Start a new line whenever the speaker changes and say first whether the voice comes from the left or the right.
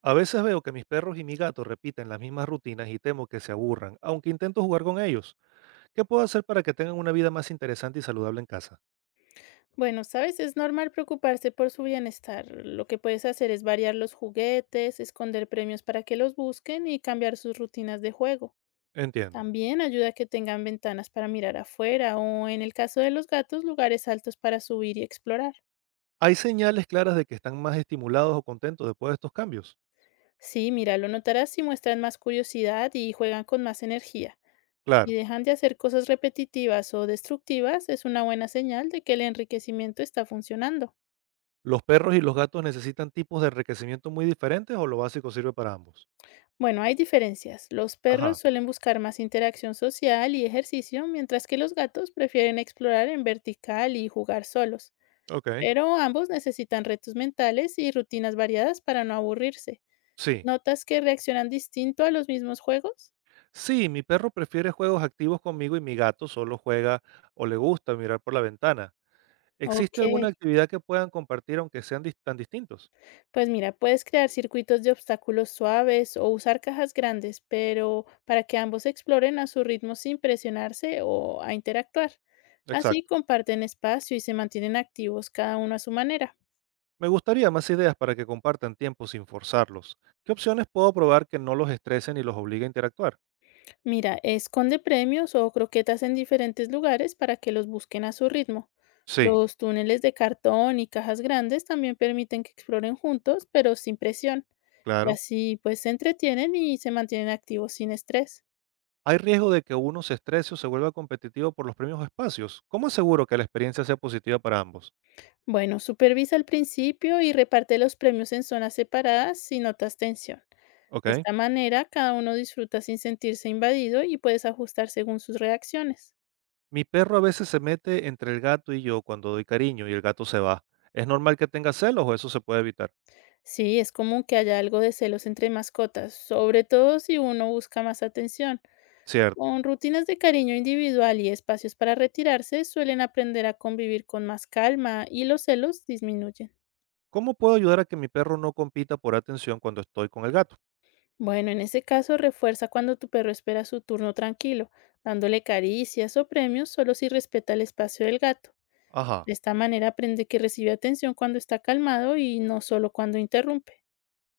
right: A veces veo que mis perros y mi gato repiten las mismas rutinas y temo que se aburran, aunque intento jugar con ellos. ¿Qué puedo hacer para que tengan una vida más interesante y saludable en casa?
left: Bueno, sabes, es normal preocuparse por su bienestar. Lo que puedes hacer es variar los juguetes, esconder premios para que los busquen y cambiar sus rutinas de juego.
right: Entiendo.
left: También ayuda a que tengan ventanas para mirar afuera o, en el caso de los gatos, lugares altos para subir y explorar.
right: ¿Hay señales claras de que están más estimulados o contentos después de estos cambios?
left: Sí, mira, lo notarás si muestran más curiosidad y juegan con más energía.
right: Claro.
left: Si dejan de hacer cosas repetitivas o destructivas, es una buena señal de que el enriquecimiento está funcionando.
right: ¿Los perros y los gatos necesitan tipos de enriquecimiento muy diferentes o lo básico sirve para ambos?
left: Bueno, hay diferencias. Los perros
right: Ajá,
left: suelen buscar más interacción social y ejercicio, mientras que los gatos prefieren explorar en vertical y jugar solos.
right: ok.
left: Pero ambos necesitan retos mentales y rutinas variadas para no aburrirse.
right: Sí.
left: ¿Notas que reaccionan distinto a los mismos juegos?
right: Sí, mi perro prefiere juegos activos conmigo y mi gato solo juega o le gusta mirar por la ventana.
left: Ok.
right: ¿Existe alguna actividad que puedan compartir aunque sean tan distintos?
left: Pues mira, puedes crear circuitos de obstáculos suaves o usar cajas grandes, pero para que ambos exploren a su ritmo sin presionarse o a interactuar. Así
right: Exacto.
left: comparten espacio y se mantienen activos cada uno a su manera.
right: Me gustaría más ideas para que compartan tiempo sin forzarlos. ¿Qué opciones puedo probar que no los estresen y los obligue a interactuar?
left: Mira, esconde premios o croquetas en diferentes lugares para que los busquen a su ritmo.
right: Sí,
left: Los túneles de cartón y cajas grandes también permiten que exploren juntos, pero sin presión. Y
right: claro.
left: así pues se entretienen y se mantienen activos sin estrés.
right: Hay riesgo de que uno se estrese o se vuelva competitivo por los premios o espacios. ¿Cómo aseguro que la experiencia sea positiva para ambos?
left: Bueno, supervisa al principio y reparte los premios en zonas separadas si notas tensión. De
right: Ok.
left: esta manera, cada uno disfruta sin sentirse invadido y puedes ajustar según sus reacciones.
right: Mi perro a veces se mete entre el gato y yo cuando doy cariño y el gato se va. ¿Es normal que tenga celos o eso se puede evitar?
left: Sí, es común que haya algo de celos entre mascotas, sobre todo si uno busca más atención.
right: Cierto.
left: Con rutinas de cariño individual y espacios para retirarse, suelen aprender a convivir con más calma y los celos disminuyen.
right: ¿Cómo puedo ayudar a que mi perro no compita por atención cuando estoy con el gato?
left: Bueno, en ese caso refuerza cuando tu perro espera su turno tranquilo, dándole caricias o premios solo si respeta el espacio del gato.
right: Ajá.
left: De esta manera aprende que recibe atención cuando está calmado y no solo cuando interrumpe.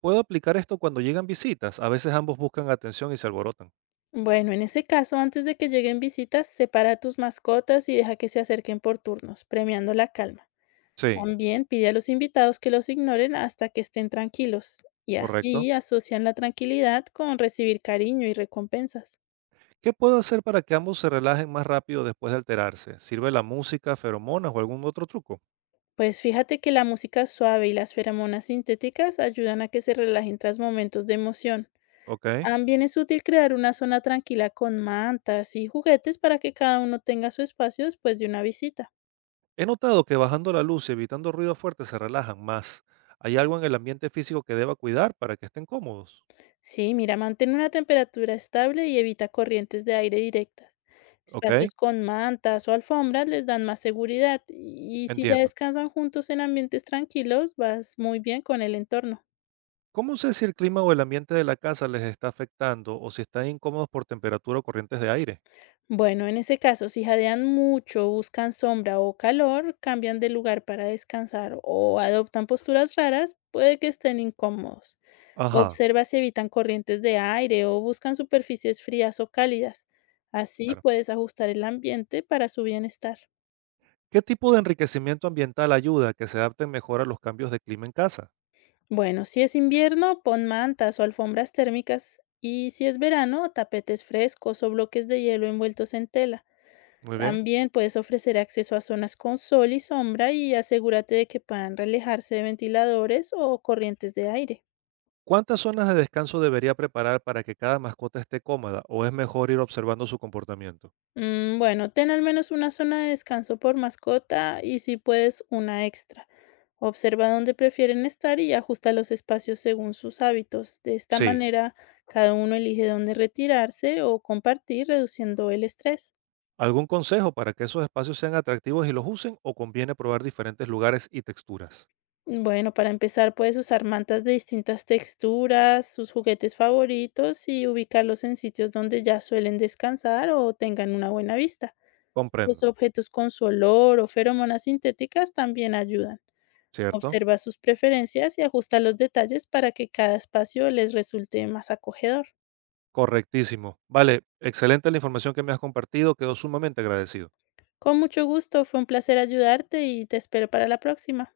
right: Puedo aplicar esto cuando llegan visitas. A veces ambos buscan atención y se alborotan.
left: Bueno, en ese caso, antes de que lleguen visitas, separa a tus mascotas y deja que se acerquen por turnos, premiando la calma.
right: Sí,
left: También pide a los invitados que los ignoren hasta que estén tranquilos, y
right: correcto.
left: así asocian la tranquilidad con recibir cariño y recompensas.
right: ¿Qué puedo hacer para que ambos se relajen más rápido después de alterarse? ¿Sirve la música, feromonas o algún otro truco?
left: Pues fíjate que la música suave y las feromonas sintéticas ayudan a que se relajen tras momentos de emoción.
right: Ok.
left: También es útil crear una zona tranquila con mantas y juguetes para que cada uno tenga su espacio después de una visita.
right: He notado que bajando la luz y evitando ruidos fuertes se relajan más. ¿Hay algo en el ambiente físico que deba cuidar para que estén cómodos?
left: Sí, mira, mantén una temperatura estable y evita corrientes de aire directas.
right: Ok,
left: Espacios con mantas o alfombras les dan más seguridad y si ya
right: entiendo.
left: descansan juntos en ambientes tranquilos, vas muy bien con el entorno.
right: ¿Cómo sé si el clima o el ambiente de la casa les está afectando o si están incómodos por temperatura o corrientes de aire?
left: Bueno, en ese caso, si jadean mucho, buscan sombra o calor, cambian de lugar para descansar o adoptan posturas raras, puede que estén incómodos.
right: Ajá,
left: Observa si evitan corrientes de aire o buscan superficies frías o cálidas. Así
right: claro.
left: puedes ajustar el ambiente para su bienestar.
right: ¿Qué tipo de enriquecimiento ambiental ayuda a que se adapten mejor a los cambios de clima en casa?
left: Bueno, si es invierno, pon mantas o alfombras térmicas y si es verano, tapetes frescos o bloques de hielo envueltos en tela.
right: Muy bien.
left: También puedes ofrecer acceso a zonas con sol y sombra y asegúrate de que puedan relajarse de ventiladores o corrientes de aire.
right: ¿Cuántas zonas de descanso debería preparar para que cada mascota esté cómoda o es mejor ir observando su comportamiento?
left: Bueno, ten al menos una zona de descanso por mascota y si puedes una extra. Observa dónde prefieren estar y ajusta los espacios según sus hábitos. De esta
right: Sí.
left: manera, cada uno elige dónde retirarse o compartir, reduciendo el estrés.
right: ¿Algún consejo para que esos espacios sean atractivos y los usen o conviene probar diferentes lugares y texturas?
left: Bueno, para empezar puedes usar mantas de distintas texturas, sus juguetes favoritos y ubicarlos en sitios donde ya suelen descansar o tengan una buena vista. Los
right: Comprendo,
left: objetos con su olor o feromonas sintéticas también ayudan.
right: ¿cierto?
left: Observa sus preferencias y ajusta los detalles para que cada espacio les resulte más acogedor.
right: Correctísimo. Vale, excelente la información que me has compartido, quedo sumamente agradecido.
left: Con mucho gusto, fue un placer ayudarte y te espero para la próxima.